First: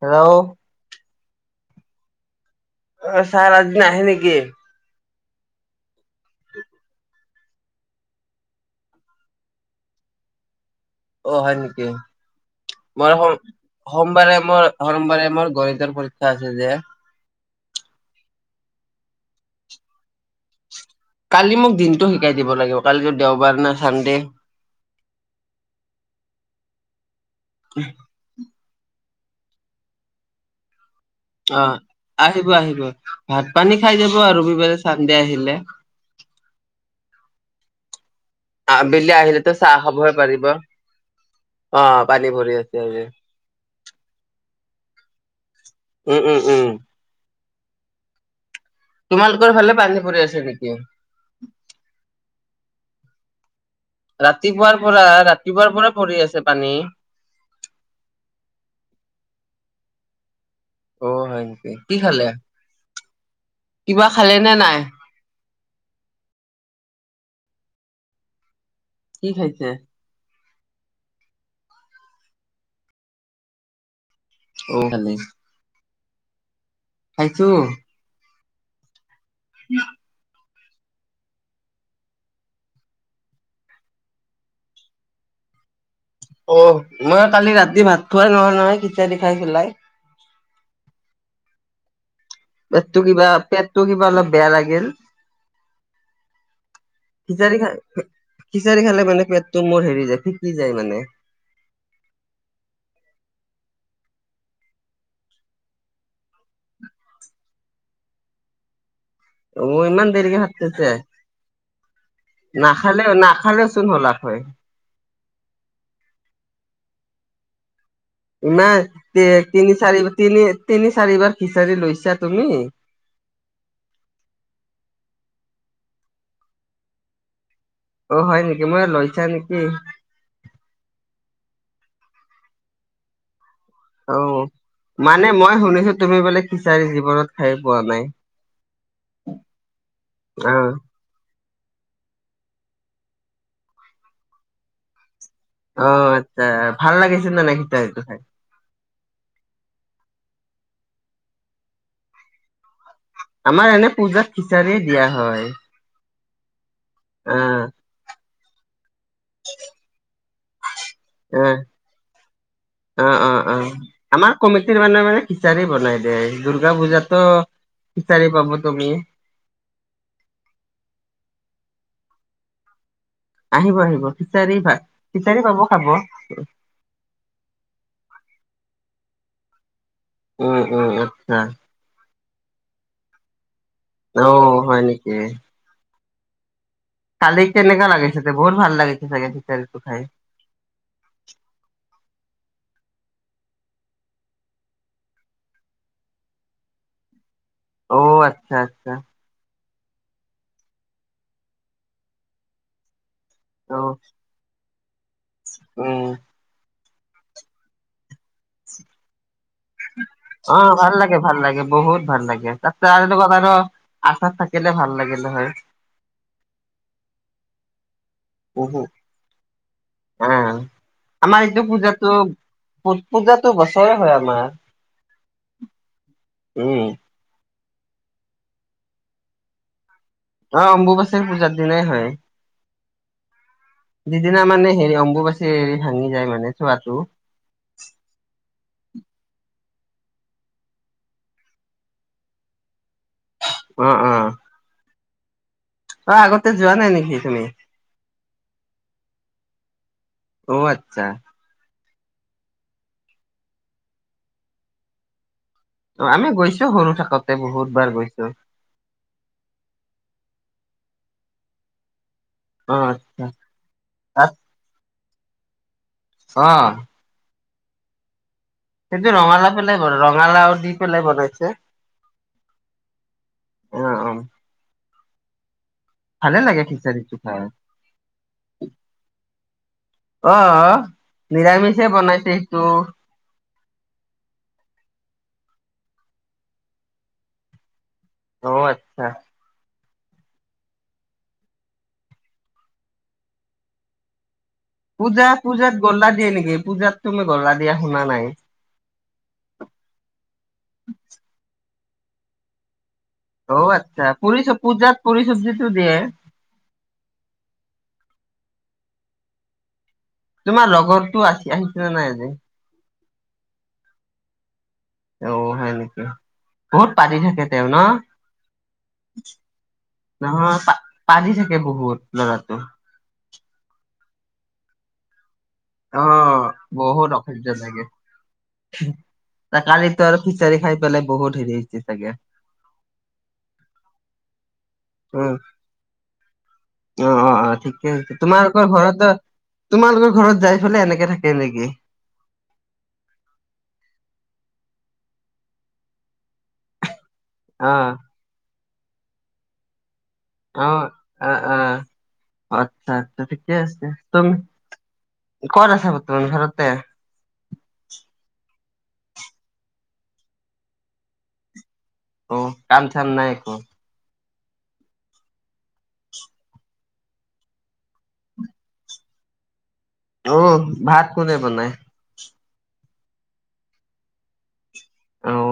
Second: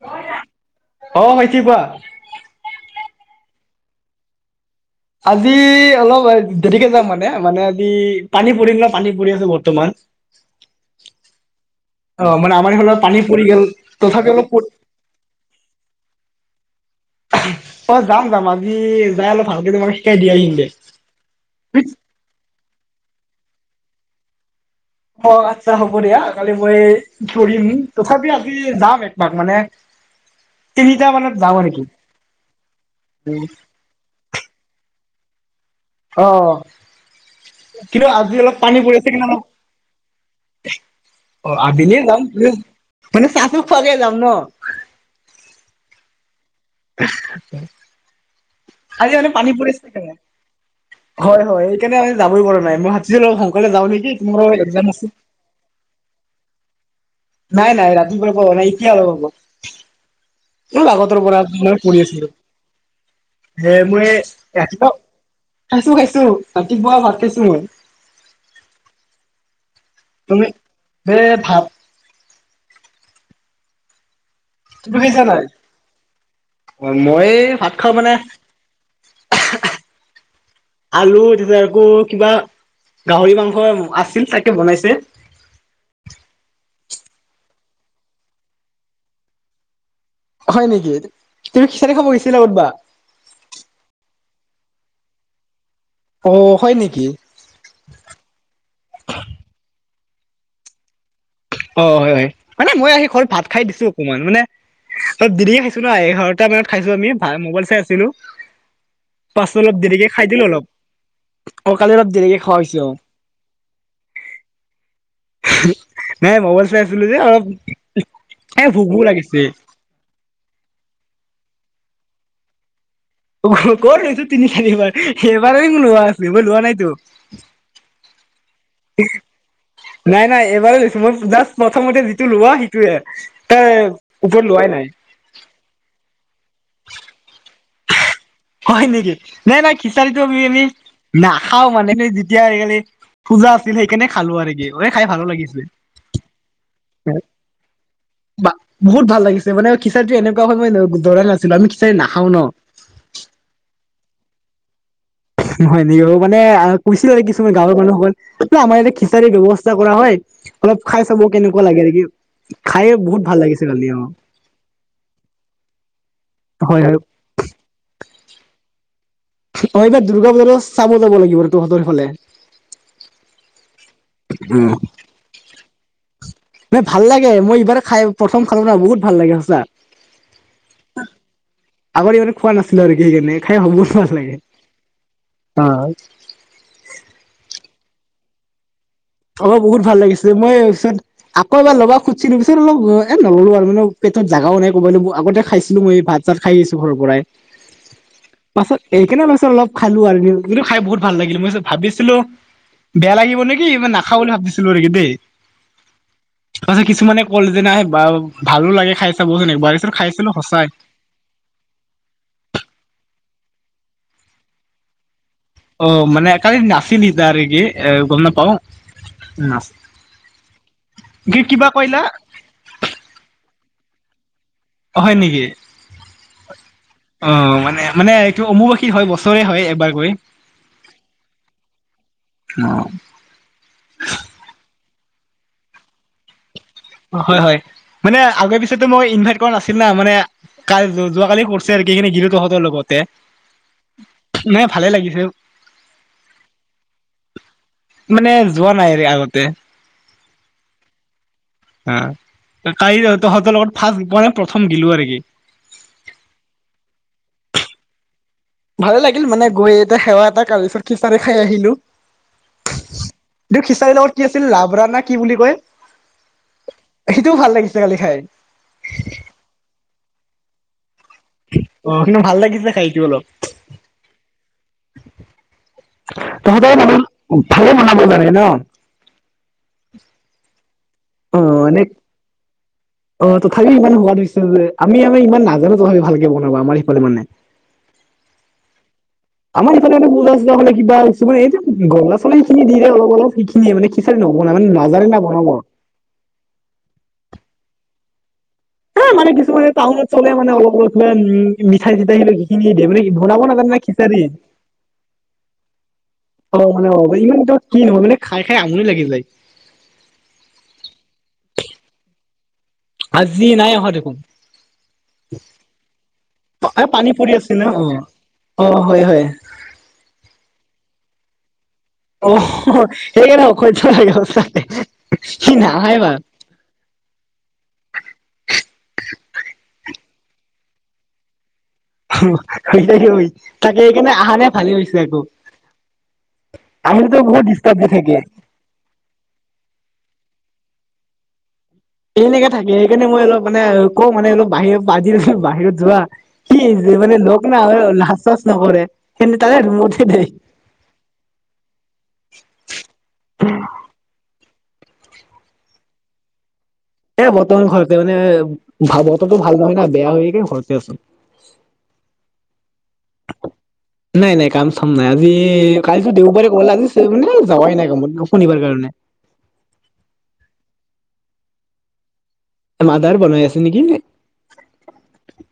Hello অ' ভাইটি কোৱা? অ' ছাৰ আজি নাহে নেকি? আজি অলপ দেৰিকে যাম মানে, মানে আজি পানী পৰিল ন, পানী পৰি আছে বৰ্তমান। অ' হয় নেকি? অ মানে আমাৰ এইফালে মই পানী সোম পৰি গ'ল তথাপি সোমবাৰে অলপ মোৰ, সোমবাৰে মোৰ গণিতৰ পৰীক্ষা আছে যে। অ' যাম যাম আজি যাই অলপ ভালকে তোমাক শিকাই দি আহিম দে। কালি মোক দিনটো শিকাই দিব লাগিব, কালিতো দেওবাৰ না চানডে। অ' আচ্ছা হ'ব দিয়া কালি মই ধৰিম তথাপি আজি যাম এক পাক মানে তিনিটা মানত যাওঁ অ' নেকি আহিব আহিব, ভাত পানী খাই যাব আৰু ৰবিবাৰে চানদে আহিলে। অ', অ', অ' কিন্তু আজি আজি অলপ পানী পৰি আছে আবেলি কিনে অলপ আহিলেতো চাহ খাবহে পাৰিব অ' আবেলিয়ে যাম পানী ভৰি আছে আজি মানে চাহটো খোৱাকে যাম ন'। উম উম উম। [unintelligible] আজি মানে পানী পৰি আছে। হয় হয় সেইকাৰণে আমি যাবই পৰা নাই মই হাত ৰাতিপুৱাৰ পৰা ৰাতিপুৱাৰ পৰা পৰি আছে পানী? নাই নাই ৰাতিপুৱাৰ পৰা নাই, এতিয়া অলপ আগত। বহু অ আগতৰ পৰা হয় নেকি মই কি পঢ়ি খালে আছিলোঁ। হে কিবা মই খালে নে নাই ৰাতিপুৱা, খাইছোঁ খাইছোঁ ৰাতিপুৱা ভাত খাইছোঁ। উম। কি খাইছে? তুমি দে ভাত। অ তুমি খালে খাইছা নাই? মই খাইছো। ভাত খাওঁ মানে [unintelligible] আলু তাতে আকৌ কিবা গাহৰি মাংস আছিল তাকে বনাইছে। [unintelligible] ত' মই কালি ৰাতি ভাত খুৱাই নহ'ল নহয় খিচাৰি খাই পেলাই হয় নেকি, তুমি খিচাৰি খাব গৈছা? পেটটো কিবা পেটটো কিবা অলপ বেয়া লাগিল। অ' হয় নেকি? খিচাৰি খা খিচাৰি খালে মানে পেটটো মোৰ হেৰি হৈ যায়। ফিকি যায় মানে। অ' হয় হয় মানে মই আহি ঘৰত ভাত খাই দিছোঁ অকমান মানে অ' দিৰিকে খাইছো না, এঘাৰটা মানত খাইছোঁ আমি ভা মোবাইল চাই আছিলোঁ। পাছত অ অলপ দেৰিকে ইমান খাই দিলোঁ ভাত অলপ। খাইছে অ' কালি অলপ দেৰিকৈ খাৱা হৈছে অ'। নাখালে নাখালে চোন হলাক হয় নাই মোবাইল চাই আছিলোঁ যে অলপ। এ না ভোকো লাগিছে তিনি চাৰিবাৰ তিনি-তিনি চাৰিবাৰ খিচাৰি লৈছা তুমি। ক'ত লৈছোঁ তিনি চাৰিবাৰ, এবাৰেই লোৱা আছে মই লোৱা নাইতো। অ হয় নেকি মই লৈছা নেকি নাই নাই এইবাৰ লৈছো মই, জাষ্ট প্ৰথমতে যিটো লোৱা সেইটোয়ে। তাৰ ওপৰত অ' লোৱাই নাই মানে মই শুনিছো তুমি বোলে খিচাৰি জীৱনত খাই পোৱা নাই। হয় নেকি? নাই নাই খিচাৰিটো আমি‌ অ এনে না খাওঁ মানে এনেই যেতিয়া আজিকালি পূজা আছিল সেইকাৰণে খালোঁ আৰু কিৰে খাই ভালো লাগিল। অ' আচ্ছা ভাল লাগিছিল নে নাই খিচাৰিটো খাই? বা বহুত ভাল লাগিছে মানে খিচাৰিটো এনেকুৱা হয় মই ন-ধৰাই নাছিলো আমি খিচাৰি নাখাও ন'। আমাৰ এনে পূজাত খিচাৰি দিয়া হয়। হয় নেকি অ' মানে কৈছিলে আৰু কিছুমান আহ গাঁৱৰ মানুহসকল ন' আমাৰ ইয়াতে খিচাৰিৰ ব্যৱস্থা কৰা হয় অলপ খাই চাব এ, কেনেকুৱা লাগে নেকি খায়ে অ', বহুত ভাল অ', লাগিছে কালি অ' আমাৰ কমিটিৰ মানে মানে খিচাৰি বনাই দে দুৰ্গা হয় হয় পূজাতো খিচাৰি পাব তুমি। অ' এইবাৰ দুৰ্গা পূজাৰ চাব যাব লাগিব তহঁতৰ ফালে। আহিব আহিব খিচাৰি বা-খিচাৰি পাব খাব। নাই ভাল লাগে মই এইবাৰ খাই প্ৰথম খালো না বহুত ভাল লাগে সঁচা। উ, উ, আচ্ছা। আগতে ইমান খোৱা নাছিলো আৰু সেই কাৰণে খাই বহুত ভাল অ লাগে হয় নেকি অ'। কালি কেনেকা লাগিছে বহুত ভাল লাগিছে। চাগে অ', খিচাৰিটো বহুত ভাল খাই লাগিছে মই আকৌ এবাৰ ল'বা খুজিছিলোঁ অলপ এ নললো আৰু মানে পেটত জাগাও নাই ক'ব ল আগতে খাইছিলো মই ভাত চাত খাই আছো ঘৰ পৰাই-া অ আচ্ছা পাছত আচ্ছা এই কেনে পাছত অলপ খালো আৰু যিটো খাই বহুত ভাল লাগিল মই ভাবিছিলো বেয়া লাগিব নেকি অ মই [unintelligible] দেই উম তাৰ পাছত কিছুমানে ক'ল যে নাই আহ বা ভালো লাগে খাই চাবচোন একবাৰ তাৰপিছত খাইছিলো অ সঁচাই ভাল লাগে ভাল লাগে বহুত ভাল লাগে তাতে আৰু লগত। আচাৰ থাকিলে ভাল লাগে অ মানে কালি নাছিল [unintelligible] গম নাপাওঁ উহু আহ আমাৰ এইটো পূজাতো পূজাতো বছৰে হয় আমাৰ। অ 'হয় নেকি উম অ মানে মানে এইটো অম্বুবাচী হয় বছৰে হয় এবাৰকৈ অ 'অম্বুবাচীৰ পূজাৰ দিনাই হয় অ' যিদিনা মানে হেৰি অম্বুবাচী এৰি ভাঙি যায় মানে চোৱাটো হয় হয় মানে আগৰ পিছেতো মই ইনভাইট কৰা নাছিলো [unintelligible] মানে কাল যোৱাকালি কৰিছে আৰু এইখিনি গিলো তহঁতৰ লগত অ অ মানে ভালে লাগিছে অ আগতে যোৱা নাই নেকি তুমি মানে যোৱা নাই আগতে অ আতচ্ছা হা কাই তহঁতৰ লগত ফাৰ্ষ্ট মানে প্ৰথম গিলো আৰু কি অ' আমি গৈছো সৰু থাকোতে বহুত বাৰ গৈছো ভালে লাগিল মানে গৈ এতিয়া সেৱা এটা তাৰপিছত খিচাৰি খাই আহিলো। অ আচ্ছা খিচাৰি লগত কি তাত আছিল লাভৰা না কি বুলি কয় অ সেইটোও ভাল লাগিছে কালি খাই সেইটো ৰঙালাও পেলাই ৰঙালাও দি পেলাই বনাইছে অ কিন্তু ভাল লাগিছে খাই সেইটো অলপ অ' ভালে লাগে তহঁতৰ খিচাৰিটো মানুহ খাই ভালে বনাব জানে ন অ' অ এনে নিৰামিষে বনাইছে সেইটো অ তথাপি ইমান সোৱাদ হৈছে যে আমি আমি ইমান নাজানো তথাপি ভালকে বনাবা আমাৰ সিফালে মানে অ' আতচ্ছা ফালে কিবা এই যে গল্লা- চল্লা খিনি অলপ অলপ সিখিনে মানে নবনাই মানে নাজানে না পূজা বনাব। পূজাত গল্লা দিয়ে নেকি পূজাত তুমি গলা দিয়া শুনা নাই। হা মানে কিছুমানে টাউনত চলে মে অলপ অলপা উ মিঠাই চিঠাই স সখিনিয়ে। অ আচ্ছা পুৰি চ পূজাত পুৰি চব্জি তোৰ দিয়ে। অ মানে অ ইমান এ কি নহয় মানে খাই খাই আমনি লাগি যায়। তোমাৰ লগৰটো আ আহিছিলে নাই আজি? আজি নাই অহা দেখোন। অ হয় নেকি এ বহুত পানী পাদি পৰি থাকে আছে তেওঁ ন? অ'। অ' হয় হয় নহয় পাদি থাকে বহুত লৰাটো। সেইকাৰণ অশজ্যা চে সি নাহাই বা। স লাগে ত কালিতো আৰু খিচাৰী খাই পেলাই বহুত হেৰি চাগে হু, তাকে এইকাৰনে অহা নে ভালেই হৈছে আকৌ। উম আমিতো অ', অ', বহুত অ', ডিষ্টাৰ্ব দি ঠিকে আছে থাকে। তোমালোকৰ ঘৰত তোমালোকৰ ঘৰত যাই পেললে এনেকে থাকে নেকি? এনেকে থাকে সেইকাৰণে মই অলপ মানে কওঁ মানে অলপ বাহিৰত পৰা আজি বাহিৰত যোৱা সি মানে লগ অ নাই লাজ-চাজ নকৰে স তাকে অ', অ' - অ'। আচ্ছা - আচ্ছা, ঠিকে আছে- তুমি ক'ত আছা বৰ্তমান ঘৰত এ বৰ্তমান ঘৰতে মানে ভা- বতৰটো ভাল নহয় না, বেয়া হয় এইকাৰণে ঘৰতে আছোঁ। অ কাম চাম নাই একো? নাই, নাই কাম চাম নাই আজি কালিটো দেওবাৰে গ'ল আজি যাৱাই নাই কামত শনিবাৰ কাৰণে। অ', ভাত কোনে বনাই? মাদাৰ বনাই আছে নেকি? অহ,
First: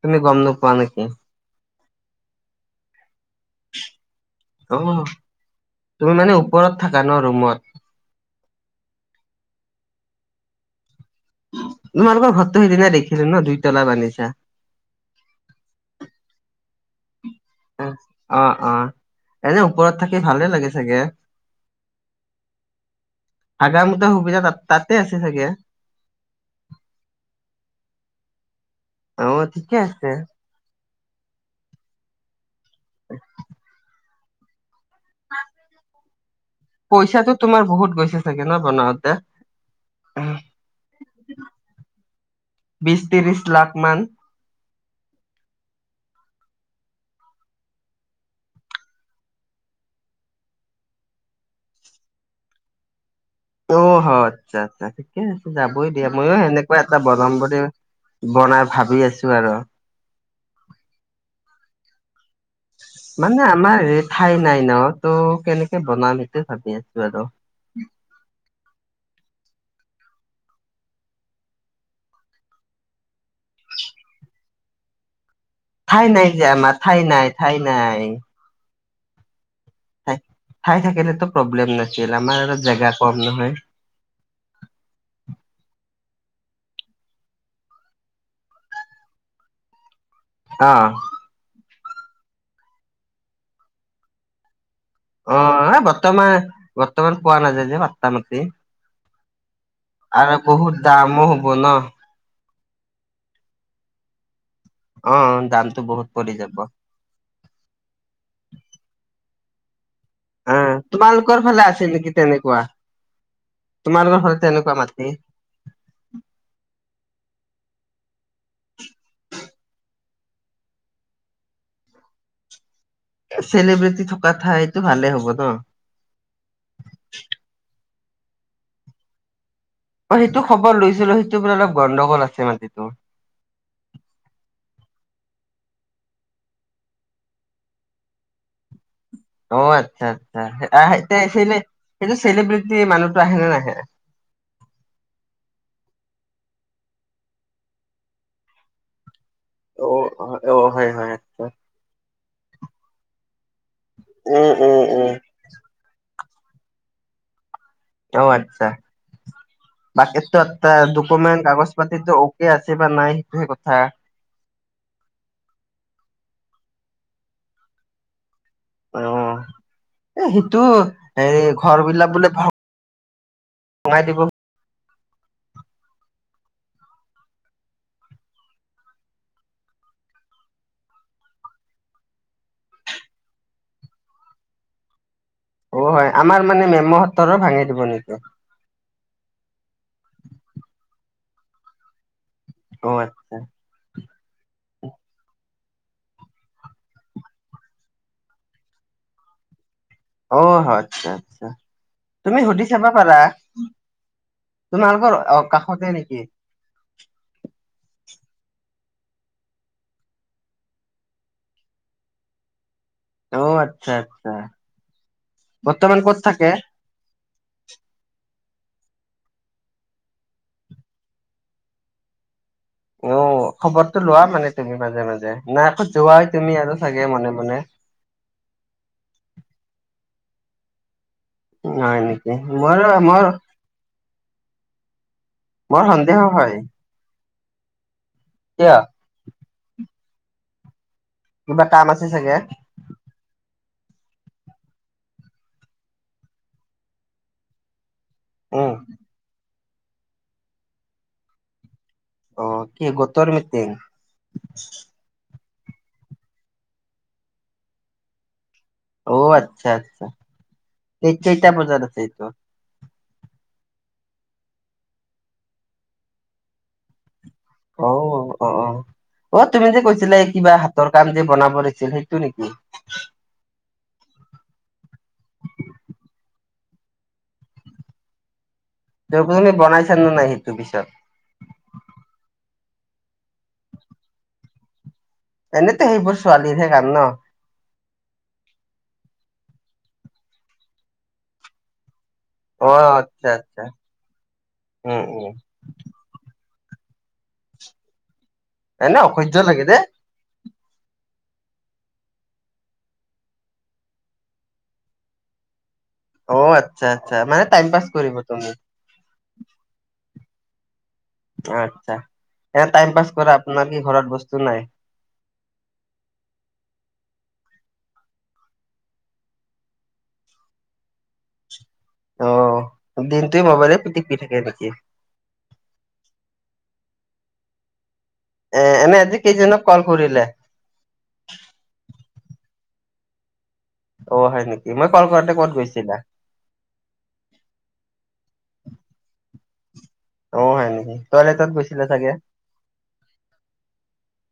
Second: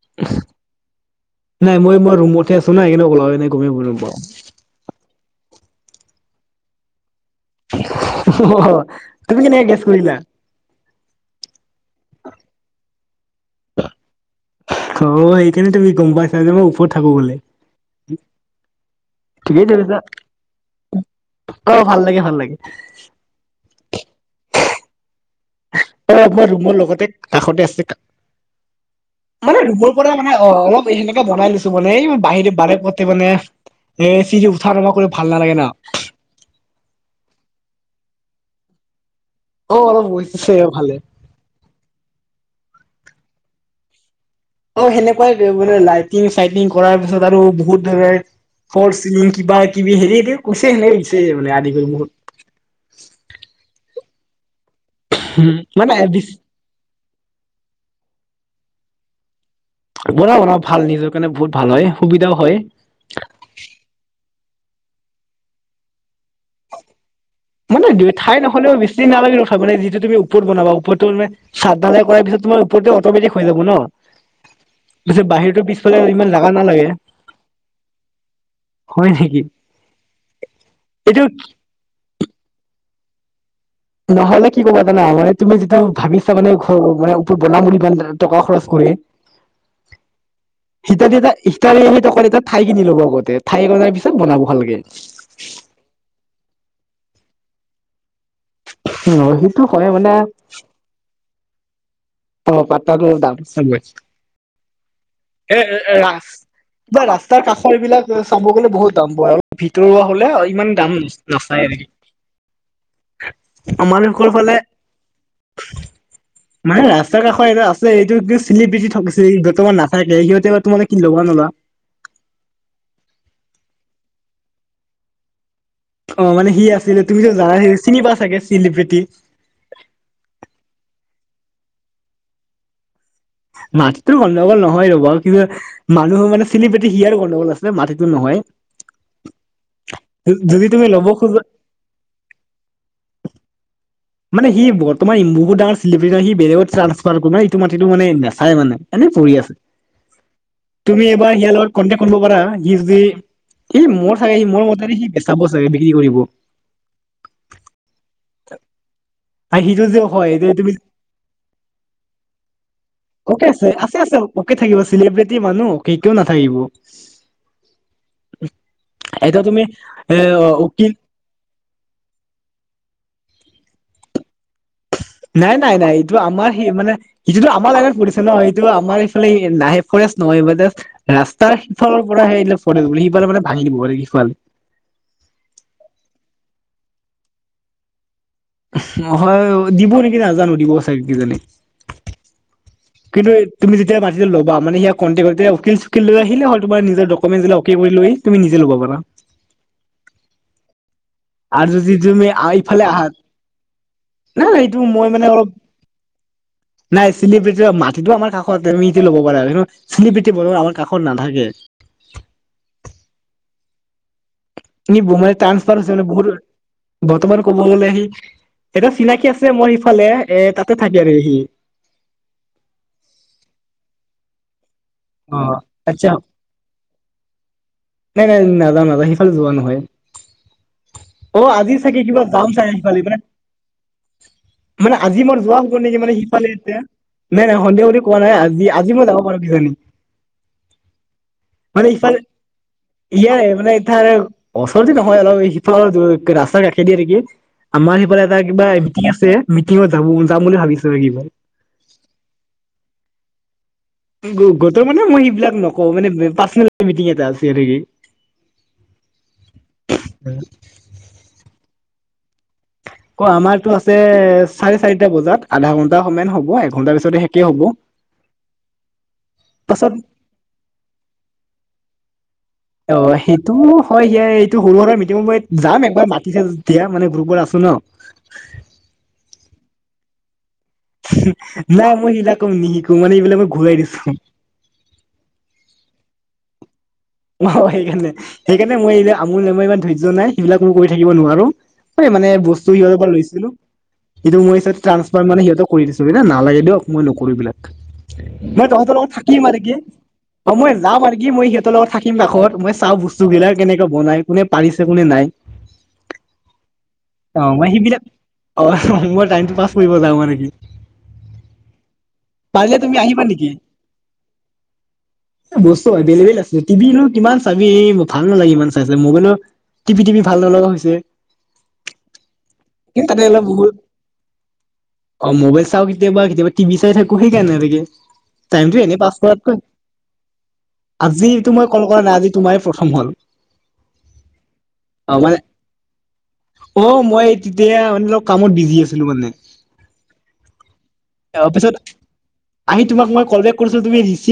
তুমি গম নোপোৱা নেকি? নাই, মই মই ৰুমতহে আছো না উলাই নাই গমে নাপাওঁ। অ', তুমি মানে ওপৰত থাকা ন' ৰুমত? অহ, তুমি কেনেকে গেচ কৰিলা? তোমালোকৰ ঘৰটো সেইদিনা দেখিলো ন দুইতলা বান্ধিছা। অ', সেইকাৰণে তুমি গম পাইছা যে মই ওপৰত থাকোঁ বুলি। উম, অ', অ'। এনে ঠিকেই ওপৰত ধৰিছা থাকি ভালে লাগে চাগে? অ ভাল লাগে ভাল লাগে হাগা মু তা সুবিধা তা-তাতে আছ অ', আমাৰ ৰুমৰ লগতে কাষতে আছে। অ মানে ঠিকে ৰুমৰ আছে। পৰা মানে অ', অ', অলপ এ বনাই লৈছো মানে এই বাহিৰে বাৰে পতে মানে এ চিৰি ঠা নমা কৰি ভাল নালাগে ন'। তে থাকে ন' বনাওঁতে। অ', অলপ হৈছে চাগে ভালে। বিছ ত্ৰিছ লাখ মান। অ', সেনেকুৱাই মানে লাইটিং চাইটিং কৰাৰ পিছত আৰু বহুত ধৰণে ফৰ চিলিং কিবা কিবি হেৰি কৈছে সেনে কছে মানে আদি কৰি বহুত‌। [inaudible] অ', আচ্ছা, আচ্ছা ঠিকে আছে যাবই মানে দিয়া, ময়ো সেনেকুৱা। এটা বানাম বুলি বনাই ভাবি আছোঁ আৰু। বনা বনা ভাল, নিজৰ কাৰণে বহুত ভাল হয়, সুবিধাও হয় মানে আমাৰ ঠাই নাই ন ত' কেনেকে বনাম সেইটোৱে ভাবি আছো আৰু। মানে দু ঠাই নহলেও বেছি নালাগে হয় মে যিটো তম ওপৰত বনাবা পৰতটো মে চ ঢালাই কৰাৰ পিছত তোমাৰ পৰতটো অ'মেটিক হৈ যাব ন। উ [inaudible] পিছে বাহিৰত ঠাই নাই যে আমাৰ ঠাই নাই - ঠাই নাই। হয় নেকি? ই ঠাই এইটো থাকিলেতো প্ৰব্লেম নাছিল আমাৰ জেগা কম নহয়। নহ'লে কি ক'ব জানা মানে তুমি যিটো ভাবিছা মানে ঘৰ মানে ওপৰত বনাম বুলি টকা খৰচ কৰি হয়। [unintelligible] অ'। হিতাৰী এটা সিতালী এ কাৰ এটা ঠাই কিনি ল'ব আগতে ঠাই কৰাৰ পিছত বনাব ভালকে। অ' বৰ্তমান বৰ্তমান পোৱা নাযায় যে পাট্টা মাটি উম আৰু বহুত দামো হব ন' অ পাট্টা টো দাম চলিবই। অ' এ দামটো এ বহুত ৰা পৰি যাব। স্ত ৰাস্তাৰ কাষৰ এইবিলাক চাব গ'লে বহুত দাম পৰে অ' তৰুৱা হলে ইমান অ', দাম তোমালোকৰ ফালে নাচায়ে আছে নেকি তেনেকুৱা? আমাৰ তোমালোকৰ সকল ফালে তেনেকুৱা মাটি মানে ৰাস্তা কাষৰ এইটো আছে এইটো চিলি পিটি থকছে বৰ্তমান ন' থাকে সিহঁতে বা তোমে কি লবা নলোৱা চেলিব্ৰেটি থকা ঠাইটো ভালে হ'ব ন অ' মানে সি আছিলে তুমিতো জানাই চিনিবা চাগে চিলিব্ৰেটি অ' সেইটো খবৰ লৈছিলো সেইটো বোলে অলপ গণ্ডগোল আছে মাটিটো মাটিতটো গণ্ডগোল নহয় ৰ'বা কিন্তু মানুহ মানে চিলি পেটি হিয়াৰ গণ্ডগোল আছে মাটিতটো নহয় [unintelligible] অ' আচ্ছা-আচ্ছা, যদি সেইটো তুমি ল'ব খোজা আহিছেনে, সেইটো চেলিব্ৰিটি মানুহটো আহেনে নাহে? মানে সি বৰ্তমান বহুত ডাঙৰ চেলিব্ৰেটাৰ, সি বেলেগত চাঞ্চ পাল না, এইটো মাটিটো মানে নেচাই মানে এনে পৰি আছে। অ অ হয় তুমি হয় এবাৰ আচ্ছা ইয়াৰ লগত, কন্টেক্ট কৰিব পাৰা? সি যদি এই মোৰ চাগে সি উম মই উম মতে সি উম। বেচাব চাগে, বিক্ৰী কৰিব। অ' আচ্ছা। আৰু সিটো যে হয় বাকীতো যে এটা তুমি ডকমেণ্ট কাগজ পাতিতো অকে আছে বা নাই, সেইটোহে অকে আছে কথা। আছে অকে থাকিব, চিলিব্ৰিটি মানুহ কে কিয় নাথাকিব। এতিয়া তুমি অ' এ অ সেইটো অকি হেৰি ঘৰ বিলাক বোলে ভা সোমাই দিব। নাই-নাই-নাই এইটো আমাৰ সেই মানে সিটোতো আমাৰ লাইনত পৰিছে ন, এইটো আমাৰ এইফালে নাহে ফৰেষ্ট ন মই মানে ৰাস্তাৰ সিফালৰ পৰা হে ফৰেষ্ট, সিফালে মানে ভাঙি দিব মানে কিছুমান অ' হয় আমাৰ মানে মেমহতৰো ভাঙি দিব নেকি? নহয় অ' দিব নেকি নাজানোঁ, দিব চাগে কিজানি। অ কিন্তু আচ্ছা তুমি যেতিয়া মাটিটো ল'বা মানে সেইয়া কণ্টেকতে উকিল-চুকিল লৈ আহিলে হ'ল, তোমাৰ নিজৰ ডকুমেন্ট বিলাক অকে কৰি লৈ তুমি নিজে ল'ব পাৰা। অ' হয়। আচ্ছা আচ্ছা আৰু যদি তুমি সুধি এইফালে চাবা পাৰা আহাত নাই এইটো মই তোমালোকৰ মানে অ অলপ কাষতে নেকি? নাই চিলিপিতি মাটিটো আমাৰ কাষৰ জমিতে ল'ব পাৰে আৰু চিল পিঠি বৰ আমাৰ কাষত নাথাকে। অ', আচ্ছা। নি মানে টাঞ্চফাৰ হৈছে বৰ্তমান মানে ক'ত থাকে? বহুত বৰ্তমান ক'ব গ'লে সি এটা চিনাকি আছে মোৰ ইফালে এ তাতে থাকে আৰু সি। অ', খবৰটো লোৱা মানে। তুমি মাজে মাজে অ নাই আকৌ আচ্ছা যোৱাই তুমি আৰু চাগে মনে মনে। নাই, নাই, নাযাওঁ, নাযাওঁ, সেইফালে যোৱা নহয়। অ', আজি হয় চাগে কিবা নেকি যাম চাগে মোৰ ছোৱালী মানে মোৰ মানে আজি মই যোৱা হ'ব মোৰ নেকি মানে সন্দেহ সিফালে হয় এতিয়া? নাই, নাই, সন্ধিয়া কৰি কোৱা নাই আজি কিয়? আজি মই যাব পাৰোঁ কিজানি। কিবা কাম মানে আছে ইফালে, চাগে ইয়াৰে মানে তাৰে ওচৰতে নহয় অলপ সিফালৰ ৰাস্তাৰ কাষে দিয়ে নেকি আমাৰ স বলে এটা কিবা উম মিটিং আছে, মিটিঙত যাব যাম বুলি ভাবিছোঁ এ কিবা। অ', কি গোটৰ মিটিং? কি গোট গোটৰ মানে মই সিবিলাক নকওঁ, মানে পাৰ্চনেল মিটিং এটা আছে আৰু গি অ', আচ্ছা, আচ্ছা, তে কেইটা বজাত আছে এইটো? ক' আমাৰটো আছে চাৰে চাৰিটা বজাত, আধা ঘন্টা সমান হ'ব এঘন্টাৰ পিছতে শেষেই হ'ব। অ', অ', অ'। অ', তুমি যে পাছত কৈছিলা এ কিবা হাতৰ কাম যে বনাব দিছিল সেইটো নেকি? অ', সেইটো হয় হে, এইটো সৰু সুৰা মিটিঙত মই, যাম একবাৰ মাতিছে যেতিয়া, মানে গ্ৰুপত আছোঁ ন'। [unintelligible] বনাইছা নে নাই? পিছত নাই, মই সেইলাক নিশিকো মানে এইবিলাক মই ঘূৰাই দিছোঁ। এনেতো সেইবোৰ ছোৱালীৰ হে কাম ন? সেইকাৰণে-সেইকাৰণে মই এইবাৰ আমোল মোৰ ইমান ধৈৰ্য নাই, সেইবিলাক মই কৰি থাকিব নোৱাৰোঁ। হে মানে বস্তু অ', সিহঁতৰ পৰা আচ্ছা লৈছিলোঁ, আচ্ছা ইটো মোৰ ওচৰত উম ট্ৰাঞ্চ'ফাৰ উম মানে সিহঁতক কৰি দিছোঁ ন' [unintelligible] দিয়ক মই নকৰোএইবিলাক, মই তহঁতৰ এনে লগত অসহ্য থাকিম মানে লাগে কি দে অ', মই যাম আৰু কি মই সিহঁতৰ লগত থাক [unintelligible] কাষত, মই চাওঁ বস্তুগিলাক কেনেকে বনাই কোনে পাৰিছে কোনে নাই। অ', আচ্ছা আচ্ছা মানে অ', টাইম মই পাছ সেইবিলাক, কৰিব তুমি। অ, মই টাইমটো পাছ কৰিব যাওঁ মনে কি। অচ্ছা, এনে পাৰিলে টাইম তুমি পাছ আহিবা কৰা নেকি? আপোনাৰ কি ঘৰত বস্তু নাই? এ বস্তু এবেলেভেল আছে টিভিনো কিমান চাবি, ভাল নালাগে ইমান চাই-চাই, মবাইলো, টিপি-টিপি ভাল নলগা হৈছে। অ'হ। তাতে অলপ বহুত, অ', মোবাইল চাও কেতিয়াবা, কেতিয়াবা টিভি চা ই থাকো, সেইকাৰণে আৰু কি এ টাইমটো এনে এনেই পাচ আজি কৰাতকৈ, কেইজনক কল কৰিলে আজি তো মই কল কৰা নাই, আজি তোমাৰে প্ৰথম হ'ল অ', হয় নেকি মই কল অ কৰোতে মানে ক'ত গৈছিলা অ', মই তেতিয়া, মানে অলপ কামত বিজি আছিলো মানে অ', হয় নেকি, তইলেটত তাৰপিছত গৈছিলে চাগে আহি তোমাক মই কল বেক কৰিছিলো তুমি ৰিচি